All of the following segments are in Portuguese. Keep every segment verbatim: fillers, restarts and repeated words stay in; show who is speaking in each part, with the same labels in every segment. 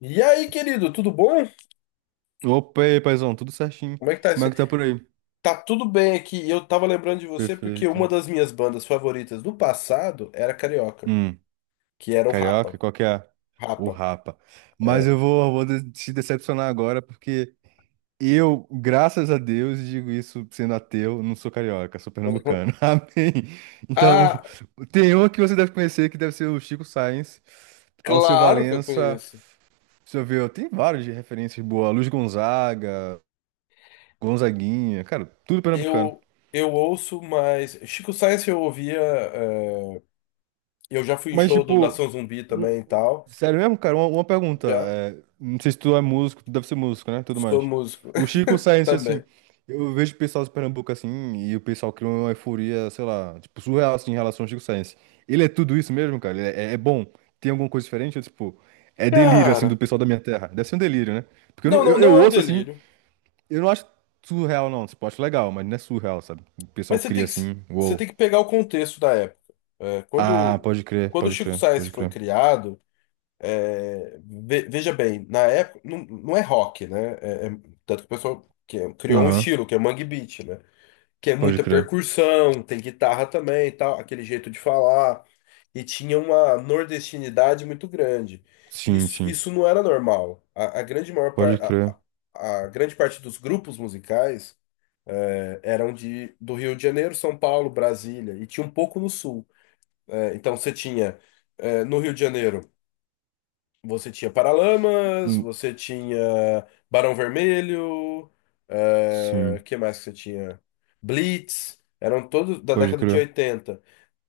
Speaker 1: E aí, querido, tudo bom?
Speaker 2: Opa, e aí, paizão, tudo certinho.
Speaker 1: Como é que tá
Speaker 2: Como é
Speaker 1: esse...
Speaker 2: que tá por aí?
Speaker 1: Tá tudo bem aqui. Eu tava lembrando de você porque uma
Speaker 2: Perfeito.
Speaker 1: das minhas bandas favoritas do passado era carioca,
Speaker 2: Hum,
Speaker 1: que era o
Speaker 2: carioca,
Speaker 1: Rapa.
Speaker 2: qual que é? O
Speaker 1: Rapa,
Speaker 2: Rapa. Mas eu
Speaker 1: é.
Speaker 2: vou, vou de- te decepcionar agora, porque eu, graças a Deus, e digo isso sendo ateu, não sou carioca, sou
Speaker 1: Uhum.
Speaker 2: pernambucano. Amém. Então,
Speaker 1: Ah,
Speaker 2: tem um que você deve conhecer, que deve ser o Chico Sainz, Alceu
Speaker 1: claro que eu
Speaker 2: Valença,
Speaker 1: conheço.
Speaker 2: deixa eu ver, tem vários de referências boas, Luiz Gonzaga, Gonzaguinha, cara, tudo pernambucano.
Speaker 1: Eu eu ouço, mas Chico Science eu ouvia, é, eu já fui em
Speaker 2: Mas,
Speaker 1: show do
Speaker 2: tipo,
Speaker 1: Nação Zumbi também e
Speaker 2: um-
Speaker 1: tal.
Speaker 2: sério mesmo, cara? Uma, uma pergunta.
Speaker 1: Já
Speaker 2: É, não sei se tu é músico, tu deve ser músico, né? Tudo
Speaker 1: sou
Speaker 2: mais.
Speaker 1: músico
Speaker 2: O Chico Science, assim,
Speaker 1: também.
Speaker 2: eu vejo o pessoal de Pernambuco assim, e o pessoal cria uma euforia, sei lá, tipo, surreal assim, em relação ao Chico Science. Ele é tudo isso mesmo, cara? Ele é, é bom? Tem alguma coisa diferente? Ou, tipo, é delírio, assim, do
Speaker 1: Cara,
Speaker 2: pessoal da minha terra? Deve ser um delírio, né? Porque eu,
Speaker 1: não,
Speaker 2: não-
Speaker 1: não,
Speaker 2: eu,
Speaker 1: não
Speaker 2: eu
Speaker 1: é um
Speaker 2: ouço assim,
Speaker 1: delírio.
Speaker 2: eu não acho surreal, não. Tipo, eu acho legal, mas não é surreal, sabe? O pessoal
Speaker 1: Mas você
Speaker 2: cria
Speaker 1: tem que,
Speaker 2: assim,
Speaker 1: você
Speaker 2: uou.
Speaker 1: tem que pegar o contexto da época. É,
Speaker 2: Ah,
Speaker 1: quando,
Speaker 2: pode crer,
Speaker 1: quando o
Speaker 2: pode
Speaker 1: Chico
Speaker 2: crer,
Speaker 1: Sainz
Speaker 2: pode
Speaker 1: foi
Speaker 2: crer.
Speaker 1: criado, é, ve- veja bem, na época, não, não é rock, né? É- é- tanto que o pessoal que- é- criou um
Speaker 2: Aham.
Speaker 1: estilo, que é Mangue Beat, né? Que é
Speaker 2: Pode
Speaker 1: muita
Speaker 2: crer.
Speaker 1: percussão, tem guitarra também, e tal, aquele jeito de falar. E tinha uma nordestinidade muito grande.
Speaker 2: Sim,
Speaker 1: Isso,
Speaker 2: sim.
Speaker 1: isso não era normal. A, a grande maior par,
Speaker 2: Pode
Speaker 1: a,
Speaker 2: crer.
Speaker 1: a a grande parte dos grupos musicais eh, eram de, do Rio de Janeiro, São Paulo, Brasília, e tinha um pouco no sul. Eh, então você tinha, eh, no Rio de Janeiro, você tinha Paralamas,
Speaker 2: Hum.
Speaker 1: você tinha Barão Vermelho, eh,
Speaker 2: Sim.
Speaker 1: que mais que você tinha? Blitz, eram todos da
Speaker 2: Pode
Speaker 1: década de
Speaker 2: crer.
Speaker 1: oitenta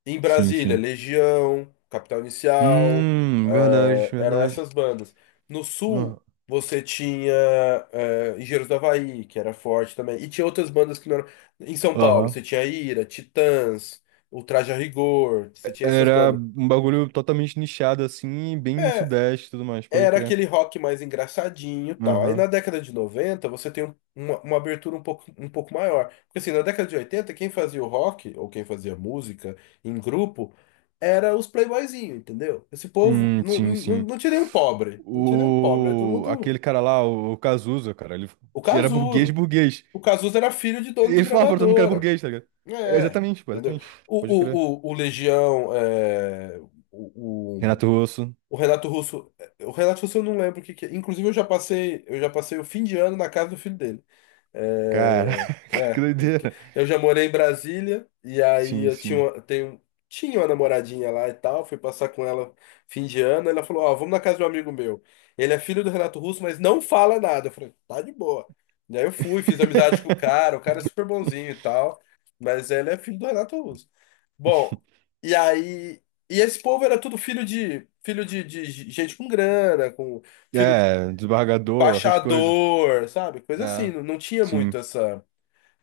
Speaker 1: em
Speaker 2: Sim,
Speaker 1: Brasília,
Speaker 2: sim.
Speaker 1: Legião, Capital Inicial,
Speaker 2: Hum, verdade,
Speaker 1: eh, eram
Speaker 2: verdade.
Speaker 1: essas bandas. No
Speaker 2: Ah,
Speaker 1: sul, você tinha eh, Engenheiros do Havaí, que era forte também. E tinha outras bandas que não eram. Em São Paulo,
Speaker 2: aham.
Speaker 1: você tinha Ira, Titãs, o Traje a Rigor, você tinha essas
Speaker 2: Era
Speaker 1: bandas.
Speaker 2: um bagulho totalmente nichado, assim, bem sudeste e tudo mais, pode
Speaker 1: Era
Speaker 2: crer.
Speaker 1: aquele rock mais engraçadinho e tal. Aí na
Speaker 2: Aham.
Speaker 1: década de noventa você tem um- uma, uma abertura um pouco, um pouco maior. Porque assim, na década de oitenta quem fazia o rock, ou quem fazia música em grupo, era os playboyzinhos, entendeu? Esse povo,
Speaker 2: Hum,
Speaker 1: não,
Speaker 2: sim,
Speaker 1: não,
Speaker 2: sim.
Speaker 1: não tinha nenhum pobre. Não tinha nenhum pobre, era todo
Speaker 2: O...
Speaker 1: mundo...
Speaker 2: Aquele cara lá, o o Cazuza, cara, ele
Speaker 1: O
Speaker 2: era burguês,
Speaker 1: Cazuza.
Speaker 2: burguês.
Speaker 1: O Cazuza era filho de dono de
Speaker 2: Ele falava pra todo mundo que era
Speaker 1: gravadora.
Speaker 2: burguês, tá ligado? É,
Speaker 1: É,
Speaker 2: exatamente, pô,
Speaker 1: entendeu?
Speaker 2: exatamente.
Speaker 1: O,
Speaker 2: Pode crer.
Speaker 1: o, o, o Legião, é, o,
Speaker 2: Renato Russo.
Speaker 1: o Renato Russo, é, o Renato Russo eu não lembro o que que é. Inclusive eu já passei, eu já passei o fim de ano na casa do filho dele. É,
Speaker 2: Caraca, que
Speaker 1: é,
Speaker 2: doideira.
Speaker 1: eu já morei em Brasília e aí
Speaker 2: Sim,
Speaker 1: eu tinha
Speaker 2: sim.
Speaker 1: uma, tenho, tinha uma namoradinha lá e tal, fui passar com ela fim de ano, ela falou, ó, vamos na casa de um amigo meu. Ele é filho do Renato Russo, mas não fala nada. Eu falei, tá de boa. E aí eu fui, fiz amizade com o cara, o cara é super bonzinho e tal, mas ele é filho do Renato Russo. Bom, e aí, e esse povo era tudo filho de filho de, de gente com grana, com filho
Speaker 2: É, desembargador, essas coisas.
Speaker 1: baixador, sabe? Coisa assim,
Speaker 2: É,
Speaker 1: não, não tinha muito
Speaker 2: sim.
Speaker 1: essa.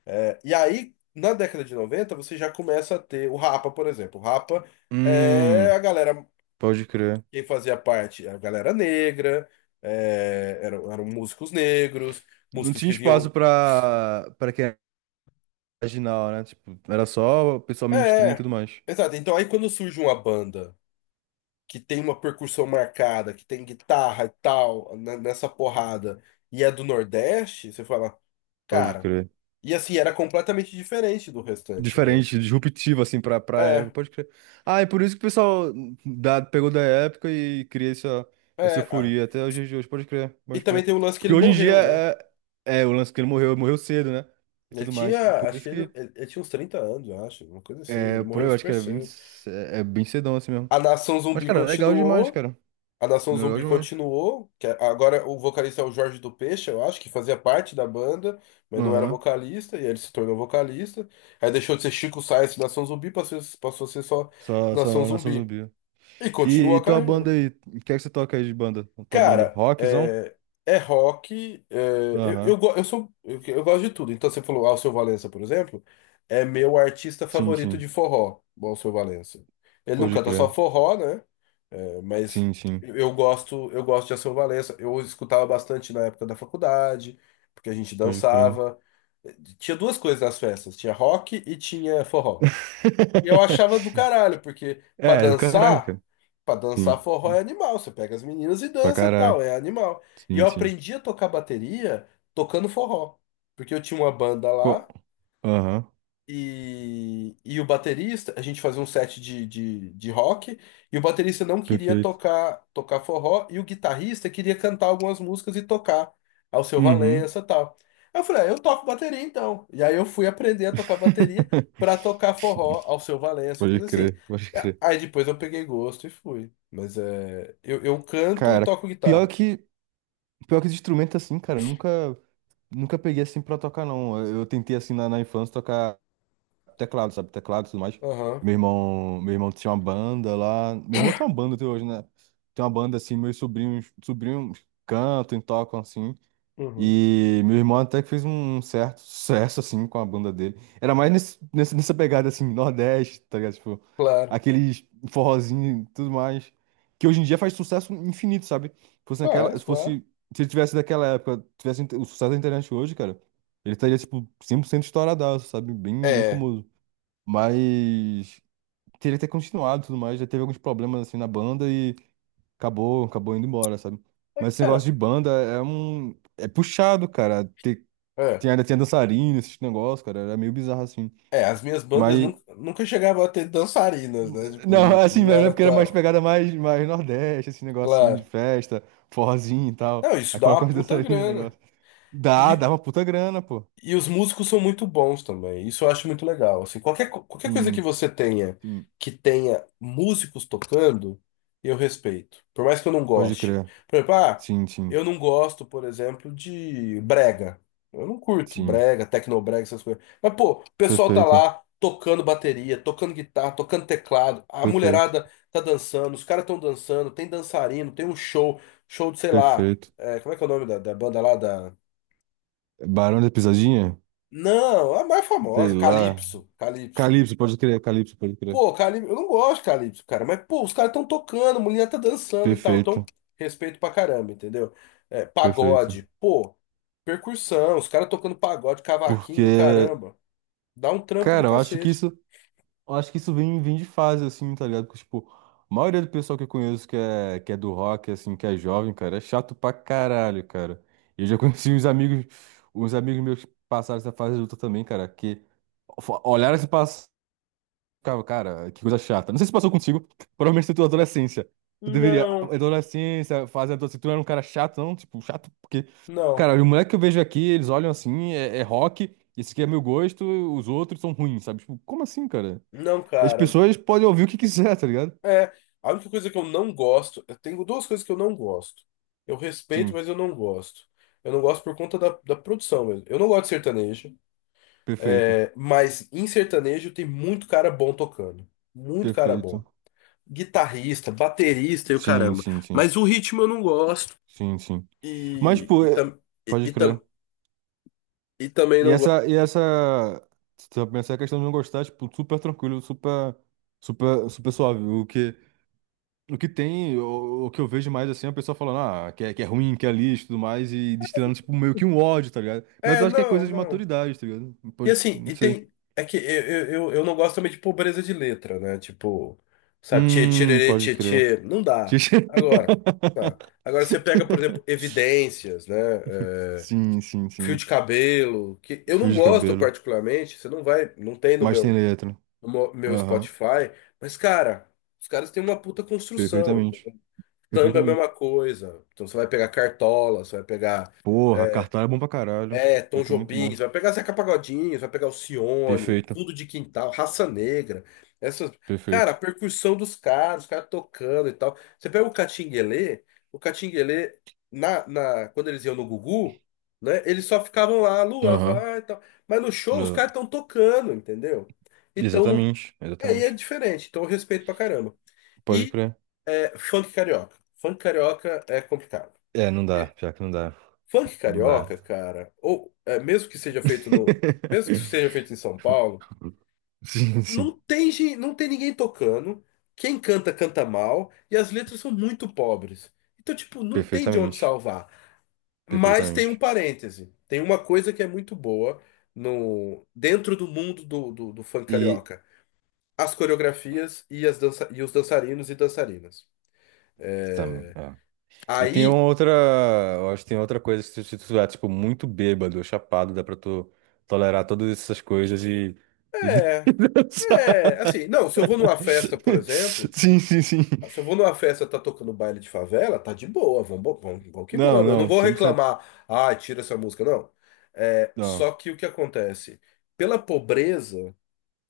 Speaker 1: é, E aí, na década de noventa você já começa a ter o Rapa, por exemplo. O Rapa é
Speaker 2: Hum,
Speaker 1: a galera,
Speaker 2: pode crer.
Speaker 1: quem fazia parte, a galera negra, é, eram, eram músicos negros,
Speaker 2: Não
Speaker 1: músicos
Speaker 2: tinha
Speaker 1: que
Speaker 2: espaço
Speaker 1: vinham.
Speaker 2: pra, pra quem era marginal, né? Tipo, era só o pessoal mainstream e
Speaker 1: É,
Speaker 2: tudo mais.
Speaker 1: exato. Então aí quando surge uma banda que tem uma percussão marcada, que tem guitarra e tal, n- nessa porrada, e é do Nordeste, você fala,
Speaker 2: Pode
Speaker 1: cara.
Speaker 2: crer.
Speaker 1: E assim, era completamente diferente do restante, né?
Speaker 2: Diferente, disruptivo, assim, pra, pra época.
Speaker 1: É,
Speaker 2: Pode crer. Ah, é por isso que o pessoal da, pegou da época e cria essa, essa
Speaker 1: é. ah.
Speaker 2: euforia até os dias de hoje. Pode crer,
Speaker 1: E
Speaker 2: pode
Speaker 1: também
Speaker 2: crer.
Speaker 1: tem o lance que
Speaker 2: Porque
Speaker 1: ele
Speaker 2: hoje em dia
Speaker 1: morreu, né?
Speaker 2: é, é o lance que ele morreu, morreu cedo, né? E
Speaker 1: Ele
Speaker 2: tudo mais.
Speaker 1: tinha,
Speaker 2: Por
Speaker 1: acho
Speaker 2: isso
Speaker 1: que ele,
Speaker 2: que.
Speaker 1: ele, ele tinha uns trinta anos, eu acho, uma coisa assim. Ele
Speaker 2: É, por
Speaker 1: morreu
Speaker 2: aí, eu acho que
Speaker 1: super
Speaker 2: era vinte.
Speaker 1: cedo.
Speaker 2: É, é bem cedão assim mesmo.
Speaker 1: A Nação
Speaker 2: Mas,
Speaker 1: Zumbi
Speaker 2: cara, legal demais,
Speaker 1: continuou,
Speaker 2: cara.
Speaker 1: a Nação
Speaker 2: Legal
Speaker 1: Zumbi
Speaker 2: demais.
Speaker 1: continuou, que é, agora o vocalista é o Jorge do Peixe, eu acho, que fazia parte da banda, mas não era
Speaker 2: Aham.
Speaker 1: vocalista, e aí ele se tornou vocalista. Aí deixou de ser Chico Science Nação Zumbi, passou, passou a ser só
Speaker 2: Só,
Speaker 1: Nação
Speaker 2: só nação
Speaker 1: Zumbi.
Speaker 2: zumbi.
Speaker 1: E
Speaker 2: E,
Speaker 1: continuou
Speaker 2: e
Speaker 1: a
Speaker 2: tua
Speaker 1: carreira.
Speaker 2: banda aí? O que é que você toca aí de banda? Tua banda?
Speaker 1: Cara,
Speaker 2: Rockzão?
Speaker 1: é, é rock. É, eu,
Speaker 2: Aham.
Speaker 1: eu, go- eu sou, eu, eu gosto de tudo. Então, você falou Alceu Valença, por exemplo, é meu artista
Speaker 2: Sim,
Speaker 1: favorito
Speaker 2: sim.
Speaker 1: de forró, o Alceu Valença. Ele não
Speaker 2: Pode
Speaker 1: canta só
Speaker 2: crer.
Speaker 1: forró, né? É, mas
Speaker 2: Sim, sim.
Speaker 1: eu gosto, eu gosto de Alceu Valença. Eu escutava bastante na época da faculdade, porque a gente
Speaker 2: Pode crer.
Speaker 1: dançava. Tinha duas coisas nas festas: tinha rock e tinha forró. E eu achava do caralho, porque pra
Speaker 2: É, do caralho,
Speaker 1: dançar,
Speaker 2: cara.
Speaker 1: pra dançar
Speaker 2: Sim.
Speaker 1: forró é animal. Você pega as meninas e
Speaker 2: Pra
Speaker 1: dança tal,
Speaker 2: caralho.
Speaker 1: é animal. E
Speaker 2: Sim,
Speaker 1: eu
Speaker 2: sim.
Speaker 1: aprendi a tocar bateria tocando forró. Porque eu tinha uma banda
Speaker 2: Co-
Speaker 1: lá.
Speaker 2: Aham.
Speaker 1: E, e o baterista, a gente fazia um set de, de, de rock, e o baterista não queria
Speaker 2: Perfeito.
Speaker 1: tocar tocar forró, e o guitarrista queria cantar algumas músicas e tocar ao seu
Speaker 2: Uhum.
Speaker 1: Valença e tal. Aí eu falei, ah, eu toco bateria então. E aí eu fui aprender a tocar bateria pra tocar forró ao seu Valença e
Speaker 2: Pode
Speaker 1: coisa assim.
Speaker 2: crer, pode
Speaker 1: A-
Speaker 2: crer.
Speaker 1: Aí depois eu peguei gosto e fui. Mas é, eu, eu canto e
Speaker 2: Cara,
Speaker 1: toco
Speaker 2: pior
Speaker 1: guitarra.
Speaker 2: que. Pior que esse instrumento assim, cara, eu nunca, nunca peguei assim pra tocar, não. Eu eu tentei assim na, na infância tocar teclado, sabe? Teclado e tudo mais.
Speaker 1: Aham,
Speaker 2: Meu irmão, meu irmão tinha uma banda lá. Meu irmão tem uma banda até hoje, né? Tem uma banda assim, meus sobrinhos, sobrinhos cantam e tocam assim.
Speaker 1: uhum,
Speaker 2: E meu irmão até que fez um certo sucesso, assim, com a banda dele. Era mais nesse, nesse- nessa pegada, assim, Nordeste, tá ligado? Tipo,
Speaker 1: claro.
Speaker 2: aqueles forrozinho e tudo mais. Que hoje em dia faz sucesso infinito, sabe? Se fosse
Speaker 1: Ah, é,
Speaker 2: naquela, se fosse,
Speaker 1: claro.
Speaker 2: se ele tivesse daquela época, tivesse inte- o sucesso da internet hoje, cara, ele estaria, tipo, cem por cento estouradaço, sabe? Bem, bem
Speaker 1: É,
Speaker 2: famoso. Mas teria que ter continuado e tudo mais. Já teve alguns problemas, assim, na banda acabou, acabou indo embora, sabe?
Speaker 1: é
Speaker 2: Mas
Speaker 1: que,
Speaker 2: esse negócio
Speaker 1: cara.
Speaker 2: de banda é um. É puxado, cara. Tem, tem,
Speaker 1: É
Speaker 2: ainda tinha dançarina, esses negócios, cara. Era meio bizarro assim.
Speaker 1: É, As minhas bandas
Speaker 2: Mas.
Speaker 1: nunca, nunca chegavam a ter dançarinas, né? Tipo,
Speaker 2: Não,
Speaker 1: não
Speaker 2: assim,
Speaker 1: não
Speaker 2: mas é
Speaker 1: era
Speaker 2: porque era mais
Speaker 1: tão.
Speaker 2: pegada mais, mais Nordeste, esse negocinho de
Speaker 1: Claro.
Speaker 2: festa, forrozinho e tal.
Speaker 1: Não, isso
Speaker 2: Aí
Speaker 1: dá
Speaker 2: coloca
Speaker 1: uma
Speaker 2: umas
Speaker 1: puta
Speaker 2: dançarinas no
Speaker 1: grana.
Speaker 2: negócio. Dá,
Speaker 1: E
Speaker 2: dá uma puta grana, pô.
Speaker 1: E os músicos são muito bons também. Isso eu acho muito legal. Assim, qualquer, co- qualquer coisa que
Speaker 2: Sim,
Speaker 1: você tenha,
Speaker 2: sim.
Speaker 1: que tenha músicos tocando, eu respeito. Por mais que eu não
Speaker 2: Pode
Speaker 1: goste.
Speaker 2: crer.
Speaker 1: Por exemplo, ah,
Speaker 2: Sim, sim,
Speaker 1: eu não gosto, por exemplo, de brega. Eu não curto
Speaker 2: sim.
Speaker 1: brega, tecnobrega, essas coisas. Mas, pô, o pessoal tá
Speaker 2: Perfeito,
Speaker 1: lá tocando bateria, tocando guitarra, tocando teclado. A
Speaker 2: perfeito,
Speaker 1: mulherada tá dançando, os caras estão dançando, tem dançarino, tem um show, show de, sei lá,
Speaker 2: perfeito.
Speaker 1: é, como é que é o nome da, da banda lá?
Speaker 2: Barão da Pisadinha?
Speaker 1: Não, a mais famosa,
Speaker 2: Sei lá.
Speaker 1: Calypso, Calypso.
Speaker 2: Calypso, pode crer, Calypso, pode crer.
Speaker 1: Pô, Calypso, eu não gosto de Calypso, cara, mas pô, os caras estão tocando, a mulher tá dançando e tal, então
Speaker 2: Perfeito.
Speaker 1: respeito pra caramba, entendeu? É,
Speaker 2: Perfeito.
Speaker 1: pagode, pô, percussão, os caras tocando pagode, cavaquinho,
Speaker 2: Porque,
Speaker 1: caramba, dá um trampo do
Speaker 2: cara, eu acho que
Speaker 1: cacete.
Speaker 2: isso, eu acho que isso vem, vem de fase, assim, tá ligado? Porque, tipo, a maioria do pessoal que eu conheço que é, que é do rock, assim, que é jovem, cara, é chato pra caralho, cara. Eu já conheci uns amigos, uns amigos meus que passaram essa fase adulta também, cara, que fo- olharam esse cara, cara, que coisa chata. Não sei se passou contigo, provavelmente na tua adolescência. Tu deveria,
Speaker 1: Não,
Speaker 2: adolescência, fase adolescente, tu não era um cara chato, não? Tipo, chato porque...
Speaker 1: não,
Speaker 2: Cara, o moleque que eu vejo aqui, eles olham assim, é, é rock, esse aqui é meu gosto, os outros são ruins, sabe? Tipo, como assim, cara?
Speaker 1: não,
Speaker 2: As
Speaker 1: cara.
Speaker 2: pessoas podem ouvir o que quiser, tá ligado?
Speaker 1: É, a única coisa que eu não gosto, eu tenho duas coisas que eu não gosto. Eu respeito,
Speaker 2: Sim,
Speaker 1: mas eu não gosto. Eu não gosto por conta da, da produção mesmo. Eu não gosto de sertanejo.
Speaker 2: perfeito,
Speaker 1: É, mas em sertanejo tem muito cara bom tocando. Muito cara
Speaker 2: perfeito.
Speaker 1: bom. Guitarrista, baterista e o
Speaker 2: Sim,
Speaker 1: caramba.
Speaker 2: sim, sim,
Speaker 1: Mas o ritmo eu não gosto.
Speaker 2: sim, sim. Mas,
Speaker 1: E,
Speaker 2: tipo,
Speaker 1: e,
Speaker 2: é-
Speaker 1: tam, e,
Speaker 2: pode
Speaker 1: e
Speaker 2: crer.
Speaker 1: tam, e também
Speaker 2: E
Speaker 1: não gosto.
Speaker 2: essa, e essa, se tu pensar a questão de não gostar, tipo, super tranquilo, super, super, super suave, o que... O que tem, o, o que eu vejo mais assim, é a pessoa falando, ah, que é, que é, ruim, que é lixo e tudo mais, e destilando, tipo, meio que um ódio, tá ligado? Mas
Speaker 1: É,
Speaker 2: eu acho que é coisa
Speaker 1: não,
Speaker 2: de
Speaker 1: não.
Speaker 2: maturidade, tá ligado?
Speaker 1: E
Speaker 2: Pode,
Speaker 1: assim,
Speaker 2: não
Speaker 1: e
Speaker 2: sei.
Speaker 1: tem. É que eu, eu, eu eu não gosto também de pobreza de letra, né? Tipo, sabe, tchê,
Speaker 2: Hum,
Speaker 1: tchê,
Speaker 2: pode
Speaker 1: tchê,
Speaker 2: crer.
Speaker 1: tchê. Não dá. Agora, tá. Agora você pega, por exemplo, Evidências, né? É,
Speaker 2: Sim, sim,
Speaker 1: fio de
Speaker 2: sim.
Speaker 1: cabelo, que eu
Speaker 2: Fio
Speaker 1: não
Speaker 2: de
Speaker 1: gosto
Speaker 2: cabelo.
Speaker 1: particularmente, você não vai, não tem no
Speaker 2: Mas tem
Speaker 1: meu.
Speaker 2: letra.
Speaker 1: O mo- meu
Speaker 2: Aham.
Speaker 1: Spotify, mas, cara, os caras têm uma puta construção.
Speaker 2: Perfeitamente.
Speaker 1: Samba é a
Speaker 2: Perfeitamente.
Speaker 1: mesma coisa. Então você vai pegar Cartola, você vai pegar
Speaker 2: Porra,
Speaker 1: é,
Speaker 2: cartão é bom pra caralho.
Speaker 1: é, Tom
Speaker 2: Pior que é muito
Speaker 1: Jobim,
Speaker 2: bom.
Speaker 1: você vai pegar Zeca Pagodinho, você vai pegar Alcione,
Speaker 2: Perfeito.
Speaker 1: Fundo de Quintal, Raça Negra. Essas, cara, a
Speaker 2: Perfeito.
Speaker 1: percussão dos caras, os caras tocando e tal. Você pega o Catinguelê, o Catinguelê, na, na, quando eles iam no Gugu, né, eles só ficavam lá, lua
Speaker 2: Aham.
Speaker 1: vai e tal. Mas no show os
Speaker 2: Le-
Speaker 1: caras estão tocando, entendeu? Então não
Speaker 2: exatamente.
Speaker 1: Aí é
Speaker 2: Exatamente.
Speaker 1: diferente, então eu respeito pra caramba.
Speaker 2: Pode
Speaker 1: E
Speaker 2: crer.
Speaker 1: É, funk carioca. Funk carioca é complicado.
Speaker 2: É, não dá,
Speaker 1: E
Speaker 2: pior que não dá.
Speaker 1: Funk
Speaker 2: Não dá.
Speaker 1: carioca, cara, ou é, mesmo que seja feito no, mesmo que seja feito em São Paulo,
Speaker 2: Sim, sim.
Speaker 1: não tem, gen- não tem ninguém tocando. Quem canta, canta mal, e as letras são muito pobres. Então, tipo, não tem de onde
Speaker 2: Perfeitamente.
Speaker 1: salvar. Mas tem um
Speaker 2: Perfeitamente.
Speaker 1: parêntese. Tem uma coisa que é muito boa no, dentro do mundo do, do do funk
Speaker 2: E.
Speaker 1: carioca. As coreografias e, as dança, e os dançarinos e dançarinas.
Speaker 2: Tam,
Speaker 1: É,
Speaker 2: é. E tem uma
Speaker 1: Aí,
Speaker 2: outra. Eu acho que tem outra coisa que se se tu tiver, tipo, muito bêbado, chapado, dá pra tu tolerar todas essas coisas e. E
Speaker 1: é, é, assim,
Speaker 2: dançar.
Speaker 1: não, se eu vou numa festa, por exemplo,
Speaker 2: Sim, sim, sim.
Speaker 1: se eu vou numa festa tá tocando baile de favela, tá de boa, vamos, vamos, vamos que
Speaker 2: Não,
Speaker 1: vamos. Eu não
Speaker 2: não,
Speaker 1: vou
Speaker 2: cem por cento.
Speaker 1: reclamar, ah, tira essa música, não. É,
Speaker 2: Não,
Speaker 1: só que o que acontece? Pela pobreza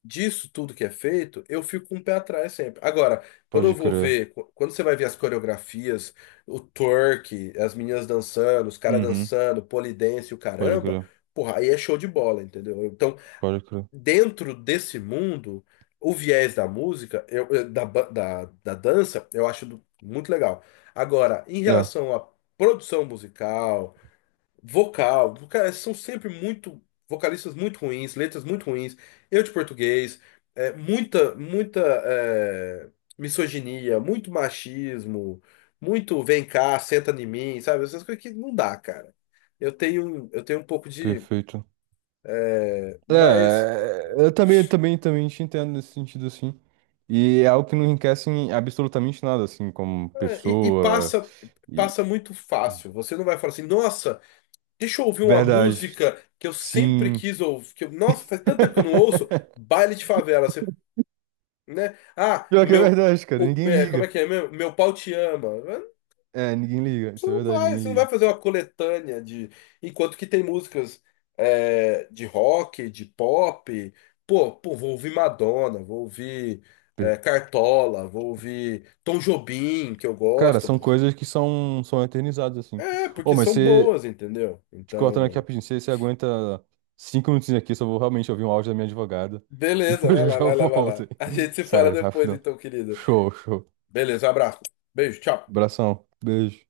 Speaker 1: disso tudo que é feito, eu fico com um pé atrás sempre. Agora, quando eu
Speaker 2: pode
Speaker 1: vou
Speaker 2: crer.
Speaker 1: ver, qu- quando você vai ver as coreografias, o twerk, as meninas dançando, os caras
Speaker 2: Uhum,
Speaker 1: dançando, pole dance, e o
Speaker 2: pode
Speaker 1: caramba,
Speaker 2: crer.
Speaker 1: porra, aí é show de bola, entendeu? Então,
Speaker 2: Pode crer.
Speaker 1: dentro desse mundo, o viés da música, eu, eu- da, ba- da, da dança, eu acho do- muito legal. Agora, em
Speaker 2: É,
Speaker 1: relação à produção musical, vocal, cara, são sempre muito vocalistas muito ruins, letras muito ruins, erro de português, é, muita, muita é, misoginia, muito machismo, muito vem cá, senta em mim, sabe? Essas coisas que não dá, cara. Eu tenho, eu tenho um pouco de.
Speaker 2: perfeito. É,
Speaker 1: Mas
Speaker 2: é, eu também, também, também te entendo nesse sentido, assim. E é algo que não enriquece em absolutamente nada, assim, como
Speaker 1: É, E, e
Speaker 2: pessoa.
Speaker 1: passa
Speaker 2: E...
Speaker 1: passa muito fácil. Você não vai falar assim, nossa, deixa eu ouvir uma
Speaker 2: Verdade.
Speaker 1: música que eu sempre
Speaker 2: Sim.
Speaker 1: quis ouvir, que eu- nossa, faz tanto tempo que eu não ouço, baile de favela, você, né? Ah,
Speaker 2: Pior que é
Speaker 1: meu,
Speaker 2: verdade, cara.
Speaker 1: o-
Speaker 2: Ninguém
Speaker 1: é, como é
Speaker 2: liga.
Speaker 1: que é? Meu, meu pau te ama. É,
Speaker 2: É, ninguém liga.
Speaker 1: Você
Speaker 2: Isso é
Speaker 1: não
Speaker 2: verdade,
Speaker 1: vai,
Speaker 2: ninguém
Speaker 1: você não vai
Speaker 2: liga.
Speaker 1: fazer uma coletânea de, enquanto que tem músicas é, de rock, de pop, pô, pô, vou ouvir Madonna, vou ouvir é, Cartola, vou ouvir Tom Jobim, que eu
Speaker 2: Cara,
Speaker 1: gosto.
Speaker 2: são coisas que são, são eternizadas, assim.
Speaker 1: É,
Speaker 2: Ô,
Speaker 1: porque
Speaker 2: mas
Speaker 1: são
Speaker 2: você,
Speaker 1: boas, entendeu?
Speaker 2: te cortando aqui
Speaker 1: Então,
Speaker 2: rapidinho, você, você aguenta cinco minutinhos aqui, só vou realmente ouvir um áudio da minha advogada. E
Speaker 1: beleza,
Speaker 2: eu
Speaker 1: vai
Speaker 2: já
Speaker 1: lá,
Speaker 2: já
Speaker 1: vai lá, vai
Speaker 2: volto.
Speaker 1: lá.
Speaker 2: Aí.
Speaker 1: A gente se fala
Speaker 2: Sério,
Speaker 1: depois,
Speaker 2: rapidão.
Speaker 1: então, querido.
Speaker 2: Show, show.
Speaker 1: Beleza, um abraço. Beijo, tchau.
Speaker 2: Abração. Beijo.